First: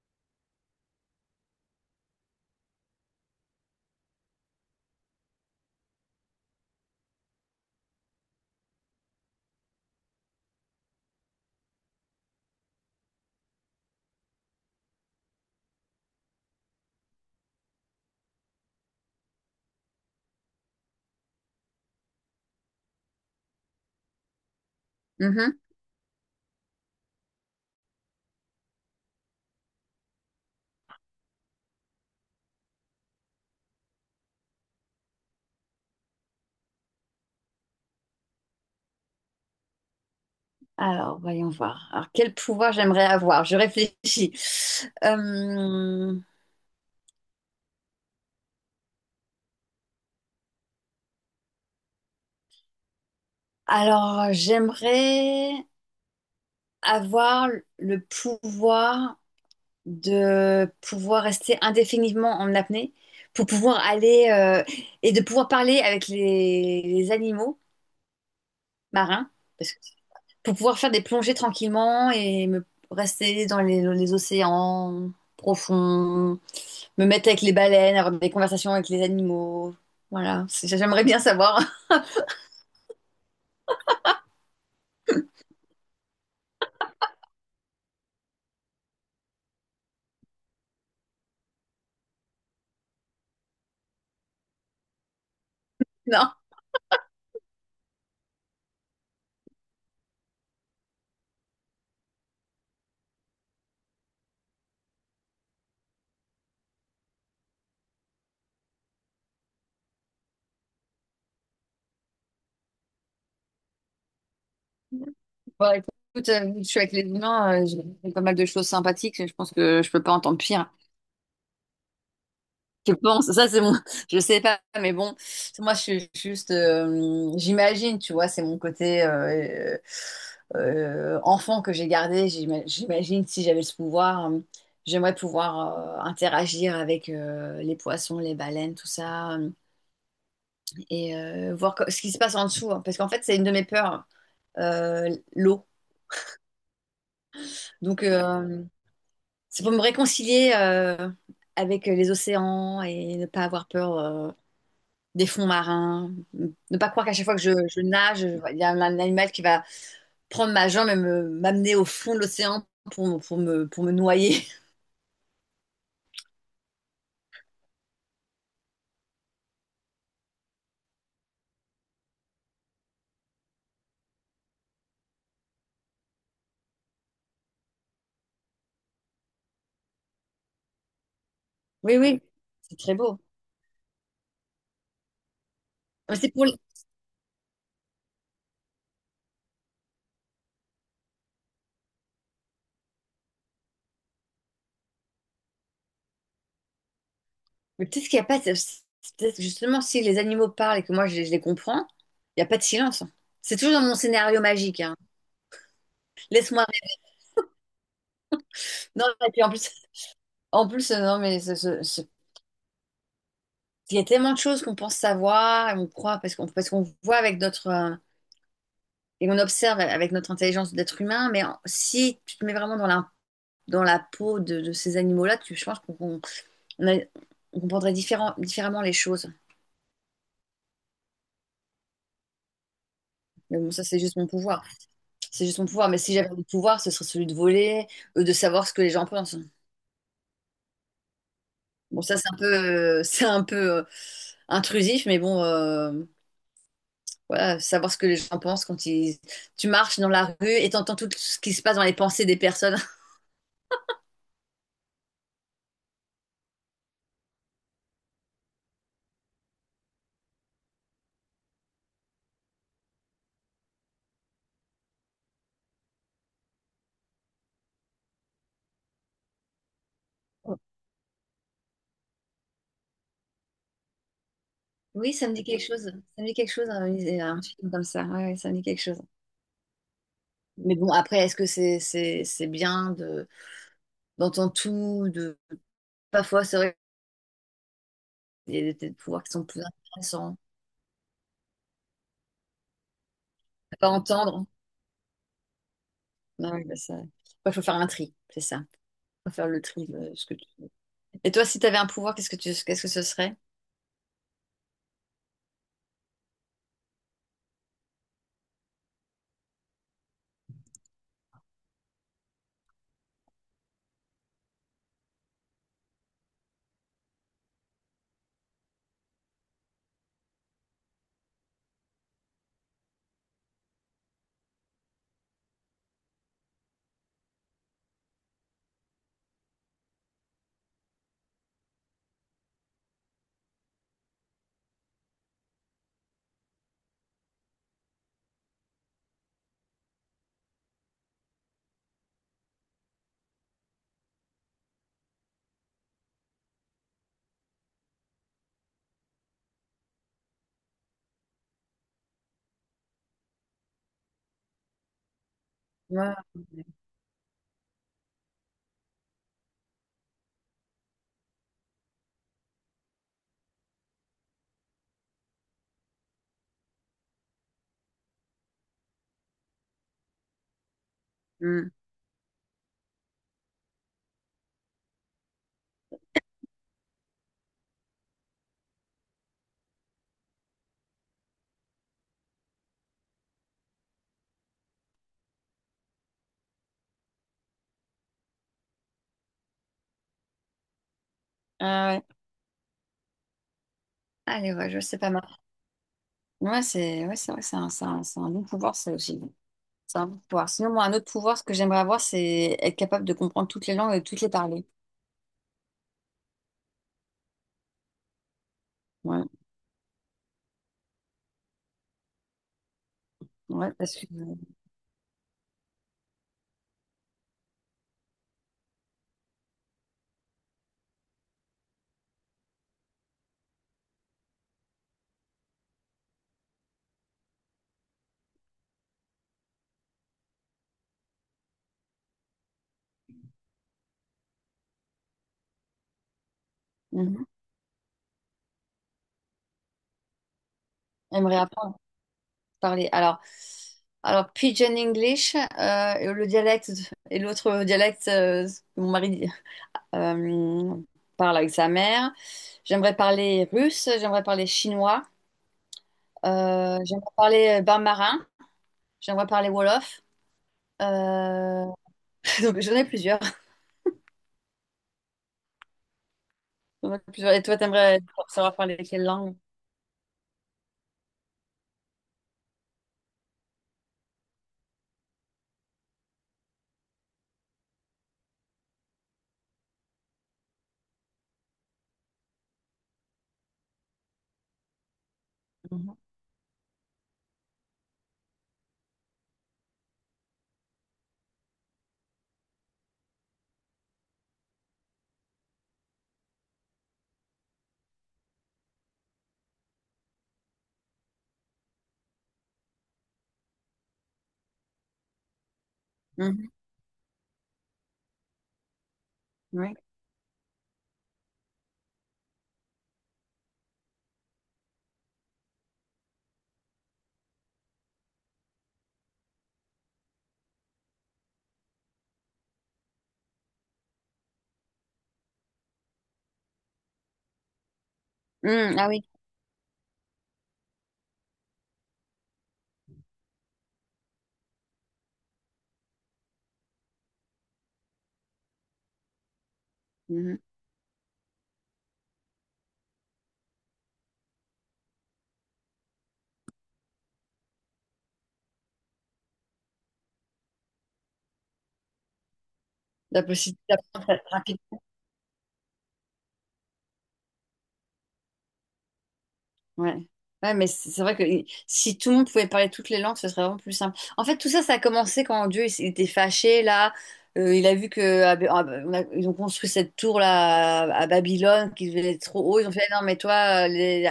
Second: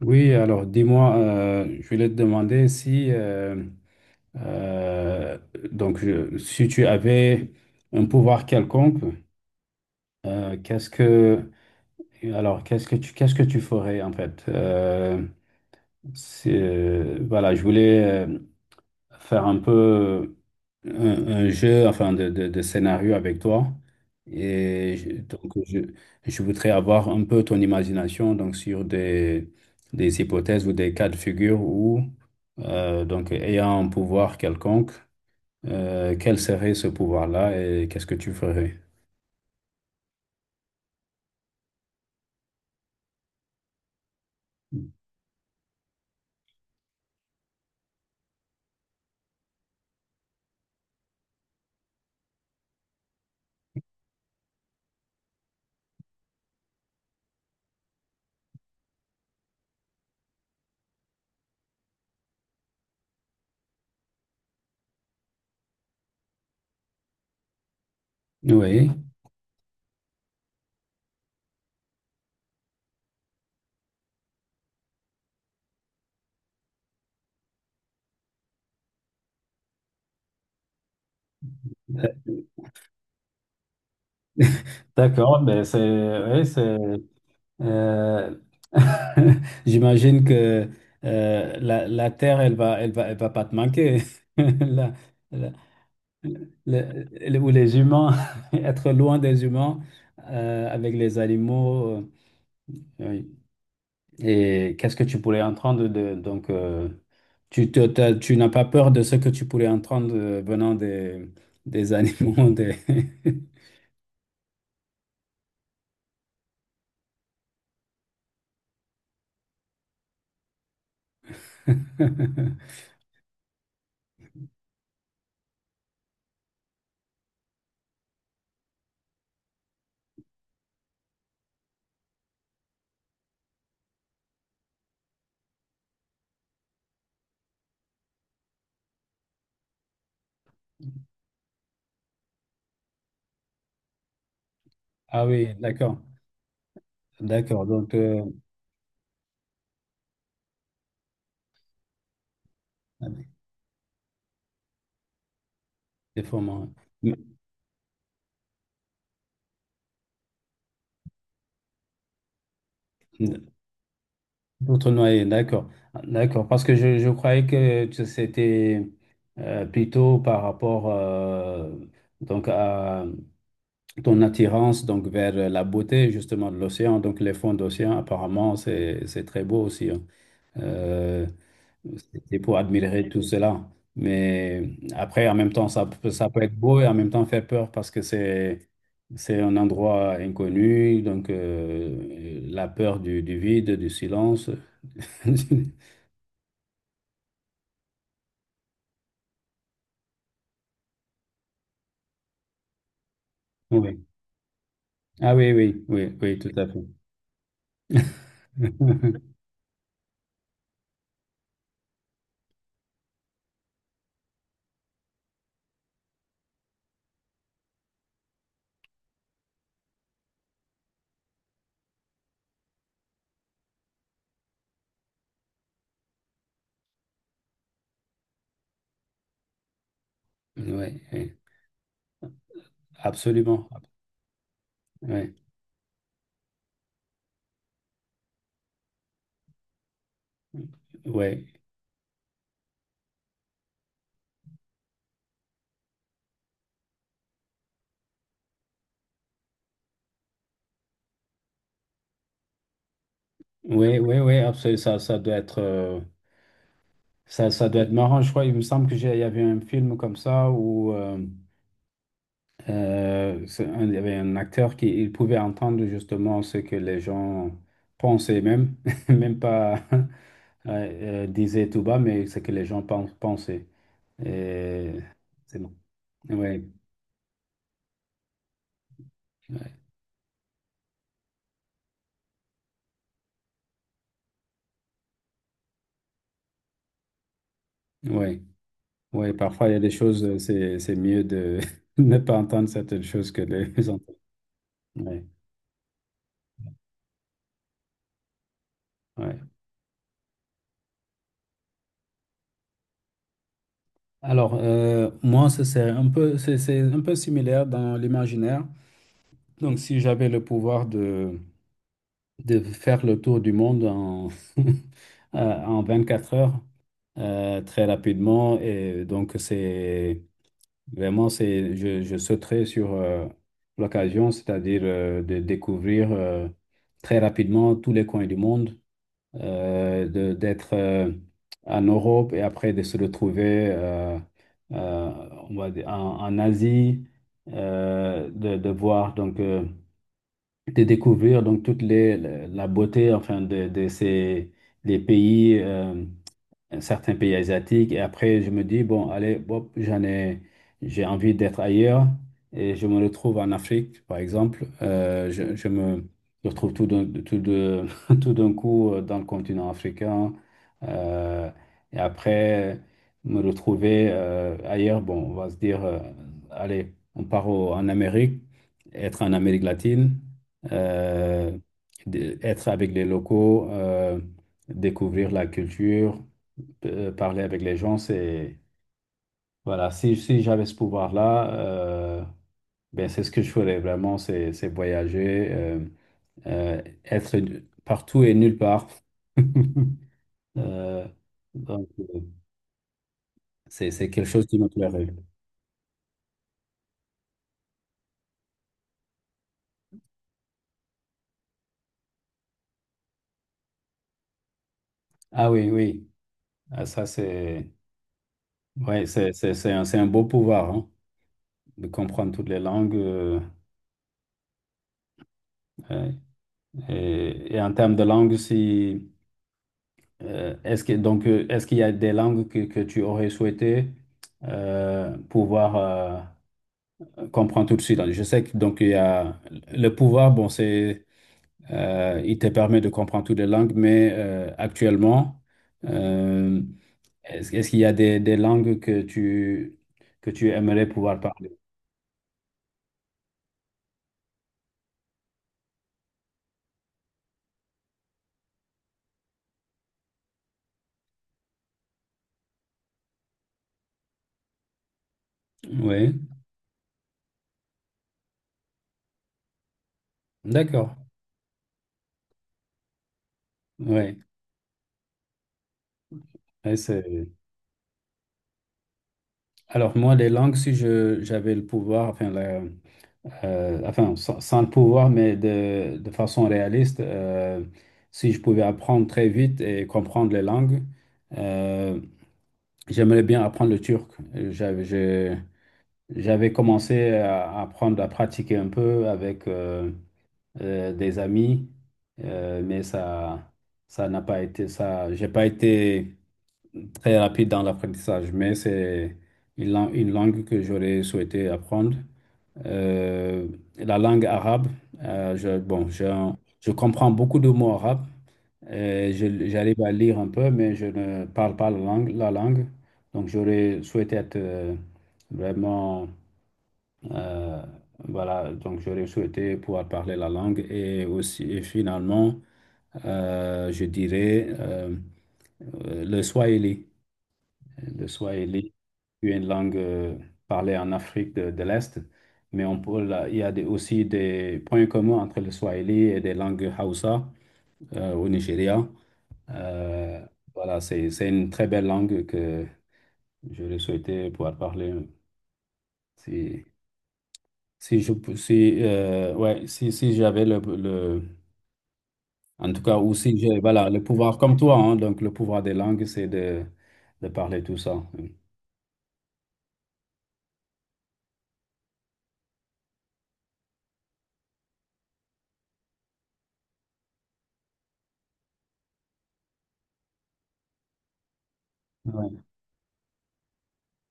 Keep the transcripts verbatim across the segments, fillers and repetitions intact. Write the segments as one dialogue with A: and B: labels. A: Oui, alors dis-moi, euh, je voulais te demander si, euh, euh, donc, je- si tu avais un pouvoir quelconque. euh, qu'est-ce que, alors, qu'est-ce que tu, qu'est-ce que tu ferais en fait? Euh, c'est, euh, voilà, je voulais, euh, faire un peu un, un jeu, enfin, de, de, de scénario avec toi. Et je- donc,
B: Mhm.
A: je, je voudrais avoir un peu ton imagination, donc, sur des, des hypothèses ou des cas de figure où, euh, donc, ayant un pouvoir quelconque, euh, quel serait ce pouvoir-là et qu'est-ce que tu ferais?
B: Alors, voyons voir. Alors, quel pouvoir j'aimerais avoir? Je réfléchis. Euh, alors, j'aimerais avoir le pouvoir de pouvoir rester indéfiniment en apnée, pour pouvoir aller euh, et de pouvoir parler avec les, les animaux
A: Oui,
B: marins, parce que- pour pouvoir faire des plongées tranquillement et me rester dans les, les océans profonds. Me mettre avec les baleines, avoir des conversations avec les animaux. Voilà. C'est- j'aimerais bien savoir.
A: d'accord, mais c'est oui, c'est Euh, J'imagine que euh, la, la terre, elle va, elle va, elle va pas te manquer. La- la-
B: Non.
A: le- le- ou les humains, être loin des humains, euh, avec les animaux. Euh, oui. Et qu'est-ce que tu pourrais entendre de, donc euh, tu te- t'as- Tu n'as pas peur de ce que tu pourrais entendre, euh, venant des, des animaux, des-
B: Bon, écoute, euh, je suis avec les humains. Euh, j'ai fait pas mal de choses sympathiques, je pense que je peux pas entendre pire. Je pense, ça c'est mon, je sais pas, mais bon, moi je suis juste, euh, j'imagine, tu vois, c'est mon côté euh, euh, enfant que j'ai gardé. J'ima- J'imagine si j'avais ce pouvoir, euh, j'aimerais pouvoir euh, interagir avec euh, les poissons, les baleines, tout ça. euh, et euh, voir co- ce qui se passe en dessous, hein. Parce qu'en fait, c'est une de mes peurs, euh,
A: Ah oui,
B: l'eau.
A: d'accord, d'accord. Donc
B: Donc,
A: euh,
B: euh, c'est pour me réconcilier euh, avec les océans et ne pas avoir peur euh, des fonds marins.
A: des fois, moi,
B: Ne pas croire qu'à chaque fois que je, je nage, je- il y a un animal qui va prendre ma jambe et me- m'amener au fond de l'océan pour, pour me, pour me noyer.
A: d'autres noyer, d'accord. D'accord, parce que je, je croyais que tu- c'était euh, plutôt par rapport, euh, donc, à ton attirance, donc, vers la beauté justement de l'océan. Donc les fonds d'océan, apparemment, c'est c'est très beau aussi, hein. Euh,
B: Oui, oui,
A: C'était pour
B: c'est très
A: admirer
B: beau.
A: tout cela. Mais après, en même temps, ça, peut-
B: Mais
A: ça
B: c'est
A: peut
B: pour...
A: être beau et en même temps faire peur, parce que c'est c'est un endroit inconnu. Donc, euh, la peur du, du vide, du silence.
B: mais peut-être qu'il n'y a pas... c'est- c'est peut-être justement, si les animaux parlent et que moi, je, je les comprends, il n'y a pas de silence, hein. C'est toujours dans mon
A: Oui.
B: scénario magique, hein.
A: Ah oui, oui, oui, oui, tout
B: Laisse-moi
A: à fait.
B: rêver. Non, et puis en plus, en plus, euh, non, mais ce- ce- ce- il y a tellement de choses qu'on pense savoir, et on croit, parce qu'on parce qu'on voit avec notre. euh, et on observe avec notre intelligence d'être humain, mais en- si tu te mets vraiment dans la, dans la peau de, de ces animaux-là, tu, je pense qu'on qu'on- on a- on comprendrait différent- différemment les choses.
A: Oui, oui,
B: Mais
A: absolument.
B: bon, ça, c'est juste mon pouvoir.
A: Oui,
B: C'est juste mon pouvoir. Mais si j'avais le pouvoir, ce serait celui de voler, euh, de savoir ce que les gens pensent.
A: oui,
B: Bon, ça, c'est un peu, euh, c'est un peu euh, intrusif, mais bon. euh, voilà, savoir ce que les gens pensent quand ils... tu marches dans la rue et t'entends tout ce qui se passe dans les pensées des personnes.
A: oui, oui, oui, absolument. Ça, ça doit être, euh, ça, ça doit être marrant. Je crois, il me semble que j'ai, il y avait un film comme ça où euh, euh, c'est un- il y avait un acteur qui il pouvait entendre justement ce que les gens pensaient, même, même pas euh, euh, disaient tout bas, mais ce que les gens pen- pensaient. Et
B: Oui, ça me dit
A: c'est
B: quelque
A: bon.
B: chose. Ça me dit quelque
A: Oui,
B: chose, un, un film comme ça. Ouais, ouais, ça me dit quelque chose. Mais bon, après, est-ce que c'est c'est, c'est bien de d'entendre tout, de parfois c'est vrai
A: oui.
B: qu'il y a des des pouvoirs
A: Oui,
B: qui sont plus
A: parfois il y a des choses,
B: intéressants
A: euh, c'est, c'est mieux de ne pas entendre certaines choses que de
B: à pas
A: les entendre.
B: entendre.
A: Ouais,
B: Non, ouais, bah ça... ouais, faut faire un tri, c'est ça. Faut faire
A: ouais.
B: le tri de ce que tu. Et toi, si tu avais un pouvoir, qu'est-ce que tu qu'est-ce que ce serait?
A: Alors, euh, moi, ce serait un peu, c'est c'est un peu similaire dans l'imaginaire. Donc, si j'avais le pouvoir de, de faire le tour du monde en, euh, en vingt-quatre heures, euh, très rapidement. Et donc c'est vraiment, c'est, je, je sauterais sur, euh, l'occasion, c'est-à-dire, euh, de découvrir, euh, très rapidement tous les coins du monde, euh, de- d'être, euh, en Europe, et après de se retrouver, euh, euh, on va dire en, en Asie, euh, de, de voir, donc, euh, de découvrir donc toute les, la beauté, enfin, de, de ces des pays. Euh, certains pays asiatiques. Et après, je me dis, bon, allez, bon, j'en ai, j'ai envie d'être ailleurs. Et je me retrouve en Afrique, par exemple. Euh, je, je me
B: Ouais.
A: retrouve tout d'un tout de, tout d'un coup, euh, dans le continent africain. Euh, et après, me retrouver, euh, ailleurs. Bon, on va se dire, euh, allez, on part au- en Amérique, être en Amérique latine, euh,
B: Hmm.
A: d- être avec les locaux. Euh, découvrir la culture, euh, parler avec les gens, c'est... Voilà, si, si j'avais ce pouvoir-là, euh, ben c'est ce que je ferais vraiment, c'est c'est voyager, euh, euh, être partout et nulle part. Euh, donc,
B: Ah ouais.
A: euh, c'est c'est quelque chose
B: Allez,
A: qui me
B: ouais, je sais
A: plairait.
B: pas mal. Ouais, c'est ouais, c'est vrai, c'est un, c'est un, c'est un bon pouvoir, ça aussi. C'est un bon pouvoir. Sinon, moi, un autre pouvoir, ce que j'aimerais avoir, c'est être capable de comprendre toutes les langues et de toutes les parler.
A: Ah oui, oui, ah, ça c'est... Ouais,
B: Ouais,
A: c'est c'est- c'est un, c'est un beau pouvoir, hein, de comprendre toutes les langues. Euh,
B: ouais, parce que...
A: ouais. et, et en termes de langue, si... Euh, est-ce que, donc, euh, est-ce qu'il y a des langues que, que tu aurais souhaité, euh, pouvoir, euh, comprendre tout de suite? Je sais que donc il y a le pouvoir, bon, c'est euh, il te permet de comprendre toutes les langues, mais, euh, actuellement, euh,
B: Mhm.
A: est-ce, est-ce qu'il y a des, des langues que tu, que tu aimerais pouvoir
B: J'aimerais
A: parler?
B: apprendre à parler. Alors, alors Pigeon English, euh, et le dialecte et l'autre dialecte euh, que mon mari Euh, parle avec sa mère. J'aimerais parler russe, j'aimerais parler chinois,
A: Oui,
B: euh, j'aimerais parler bain marin, j'aimerais parler wolof.
A: d'accord.
B: Euh, Donc j'en ai plusieurs.
A: Oui. Ouais,
B: J'en ai
A: c'est-
B: plusieurs. Et toi, t'aimerais savoir parler quelle langue?
A: Alors moi, les langues, si je j'avais le pouvoir, enfin la- euh, enfin, sans, sans le pouvoir, mais de, de façon réaliste, euh, si je pouvais apprendre très vite et comprendre les langues, euh, j'aimerais bien apprendre le turc. J'avais, je-
B: Mhm.
A: J'avais commencé à apprendre, à pratiquer un peu avec, euh, euh, des amis, euh, mais ça, ça n'a pas été ça. J'ai pas été très rapide dans l'apprentissage, mais c'est une, lang- une langue que j'aurais souhaité apprendre, euh, la langue arabe. Euh, je, bon, j'ai un-
B: Mhm.
A: je comprends beaucoup de mots arabes. Euh, je-
B: Oui.
A: j'arrive à lire un peu, mais je ne parle pas la langue. la langue. Donc, j'aurais souhaité être, euh, vraiment. euh, voilà, donc j'aurais souhaité pouvoir parler la langue. Et aussi, et finalement, euh, je dirais euh, euh, le swahili. Le Swahili
B: Mm, ah oui.
A: est une langue, euh, parlée en Afrique de, de l'Est. Mais on peut, là, il y a des- aussi des points communs entre le Swahili et des langues Hausa, euh, au Nigeria. Euh,
B: Mhm.
A: voilà, c'est, c'est une très belle langue que j'aurais souhaité pouvoir parler. Si, si je, pou- si, euh, ouais, si, Si j'avais le, le- en tout cas, ou
B: La
A: si j'ai,
B: possibilité
A: voilà, le
B: d'apprendre
A: pouvoir comme toi,
B: rapidement.
A: hein, donc le pouvoir des langues, c'est de, de parler tout ça.
B: Ouais. Ouais, mais c'est c'est vrai que si tout le monde pouvait parler toutes les langues ce serait vraiment plus simple en fait. Tout ça ça a commencé quand Dieu il, s- il était fâché là. Euh, il a vu que ah, ben, ah, ben, on a- ils ont construit cette tour là à Babylone qui était trop
A: Ouais,
B: haut, ils ont fait non mais toi euh, les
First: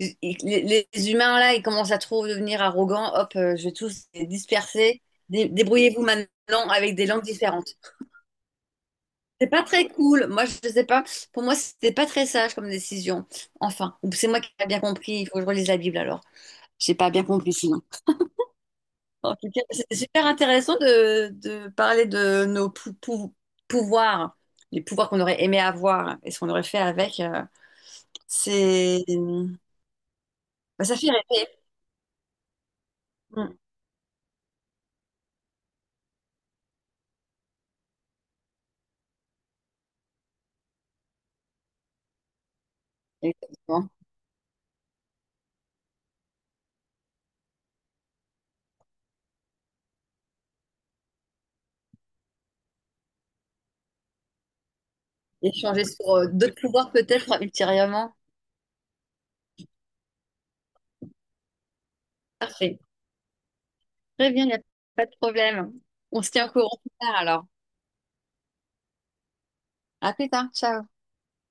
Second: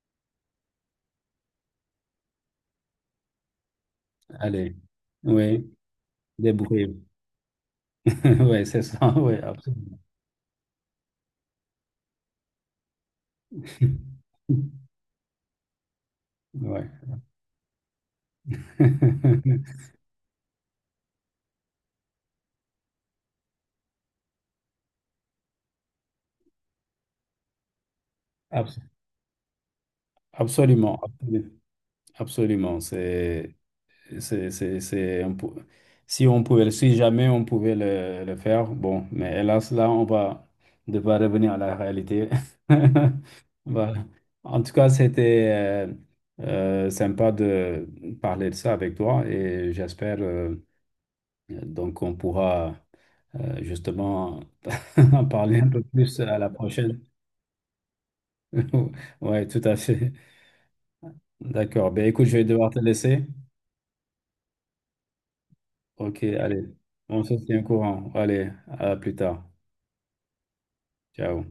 B: les les- les humains là ils commencent à trop devenir arrogants, hop euh, je vais tous les
A: allez,
B: disperser. Dé-
A: oui,
B: débrouillez-vous maintenant
A: débrouillez.
B: avec des langues différentes.
A: Ouais, c'est ça, ouais,
B: C'est pas très
A: absolument.
B: cool. Moi, je sais pas. Pour moi, c'était pas très sage comme décision. Enfin, ou c'est moi qui n'ai pas bien compris. Il faut que je relise la Bible alors.
A: Ouais.
B: J'ai pas bien compris sinon. En tout cas, c'était super intéressant de, de parler de nos pou- pou- pouvoirs, les pouvoirs qu'on aurait aimé avoir et ce qu'on aurait fait avec. euh,
A: Abs-
B: c'est, bah, ça
A: Absolument,
B: fait rêver.
A: absolu- absolument. C'est,
B: Mm.
A: c'est, c'est, c'est un pou- si on pouvait, si jamais on pouvait le, le faire, bon, mais hélas, là, on va devoir revenir à la réalité.
B: Exactement.
A: Voilà. En tout cas, c'était, euh, euh, sympa de parler de ça avec toi, et j'espère, euh, donc, on pourra, euh, justement en parler un peu
B: Échanger sur
A: plus
B: euh,
A: à la
B: d'autres pouvoirs
A: prochaine.
B: peut-être ultérieurement.
A: Ouais, tout à fait. D'accord. Ben, écoute, je vais devoir te
B: Parfait.
A: laisser.
B: Très bien, il n'y a pas de problème. On
A: Ok,
B: se tient au
A: allez.
B: courant plus tard
A: On se
B: alors.
A: tient au courant. Allez, à plus tard.
B: À plus tard. Ciao.
A: Ciao.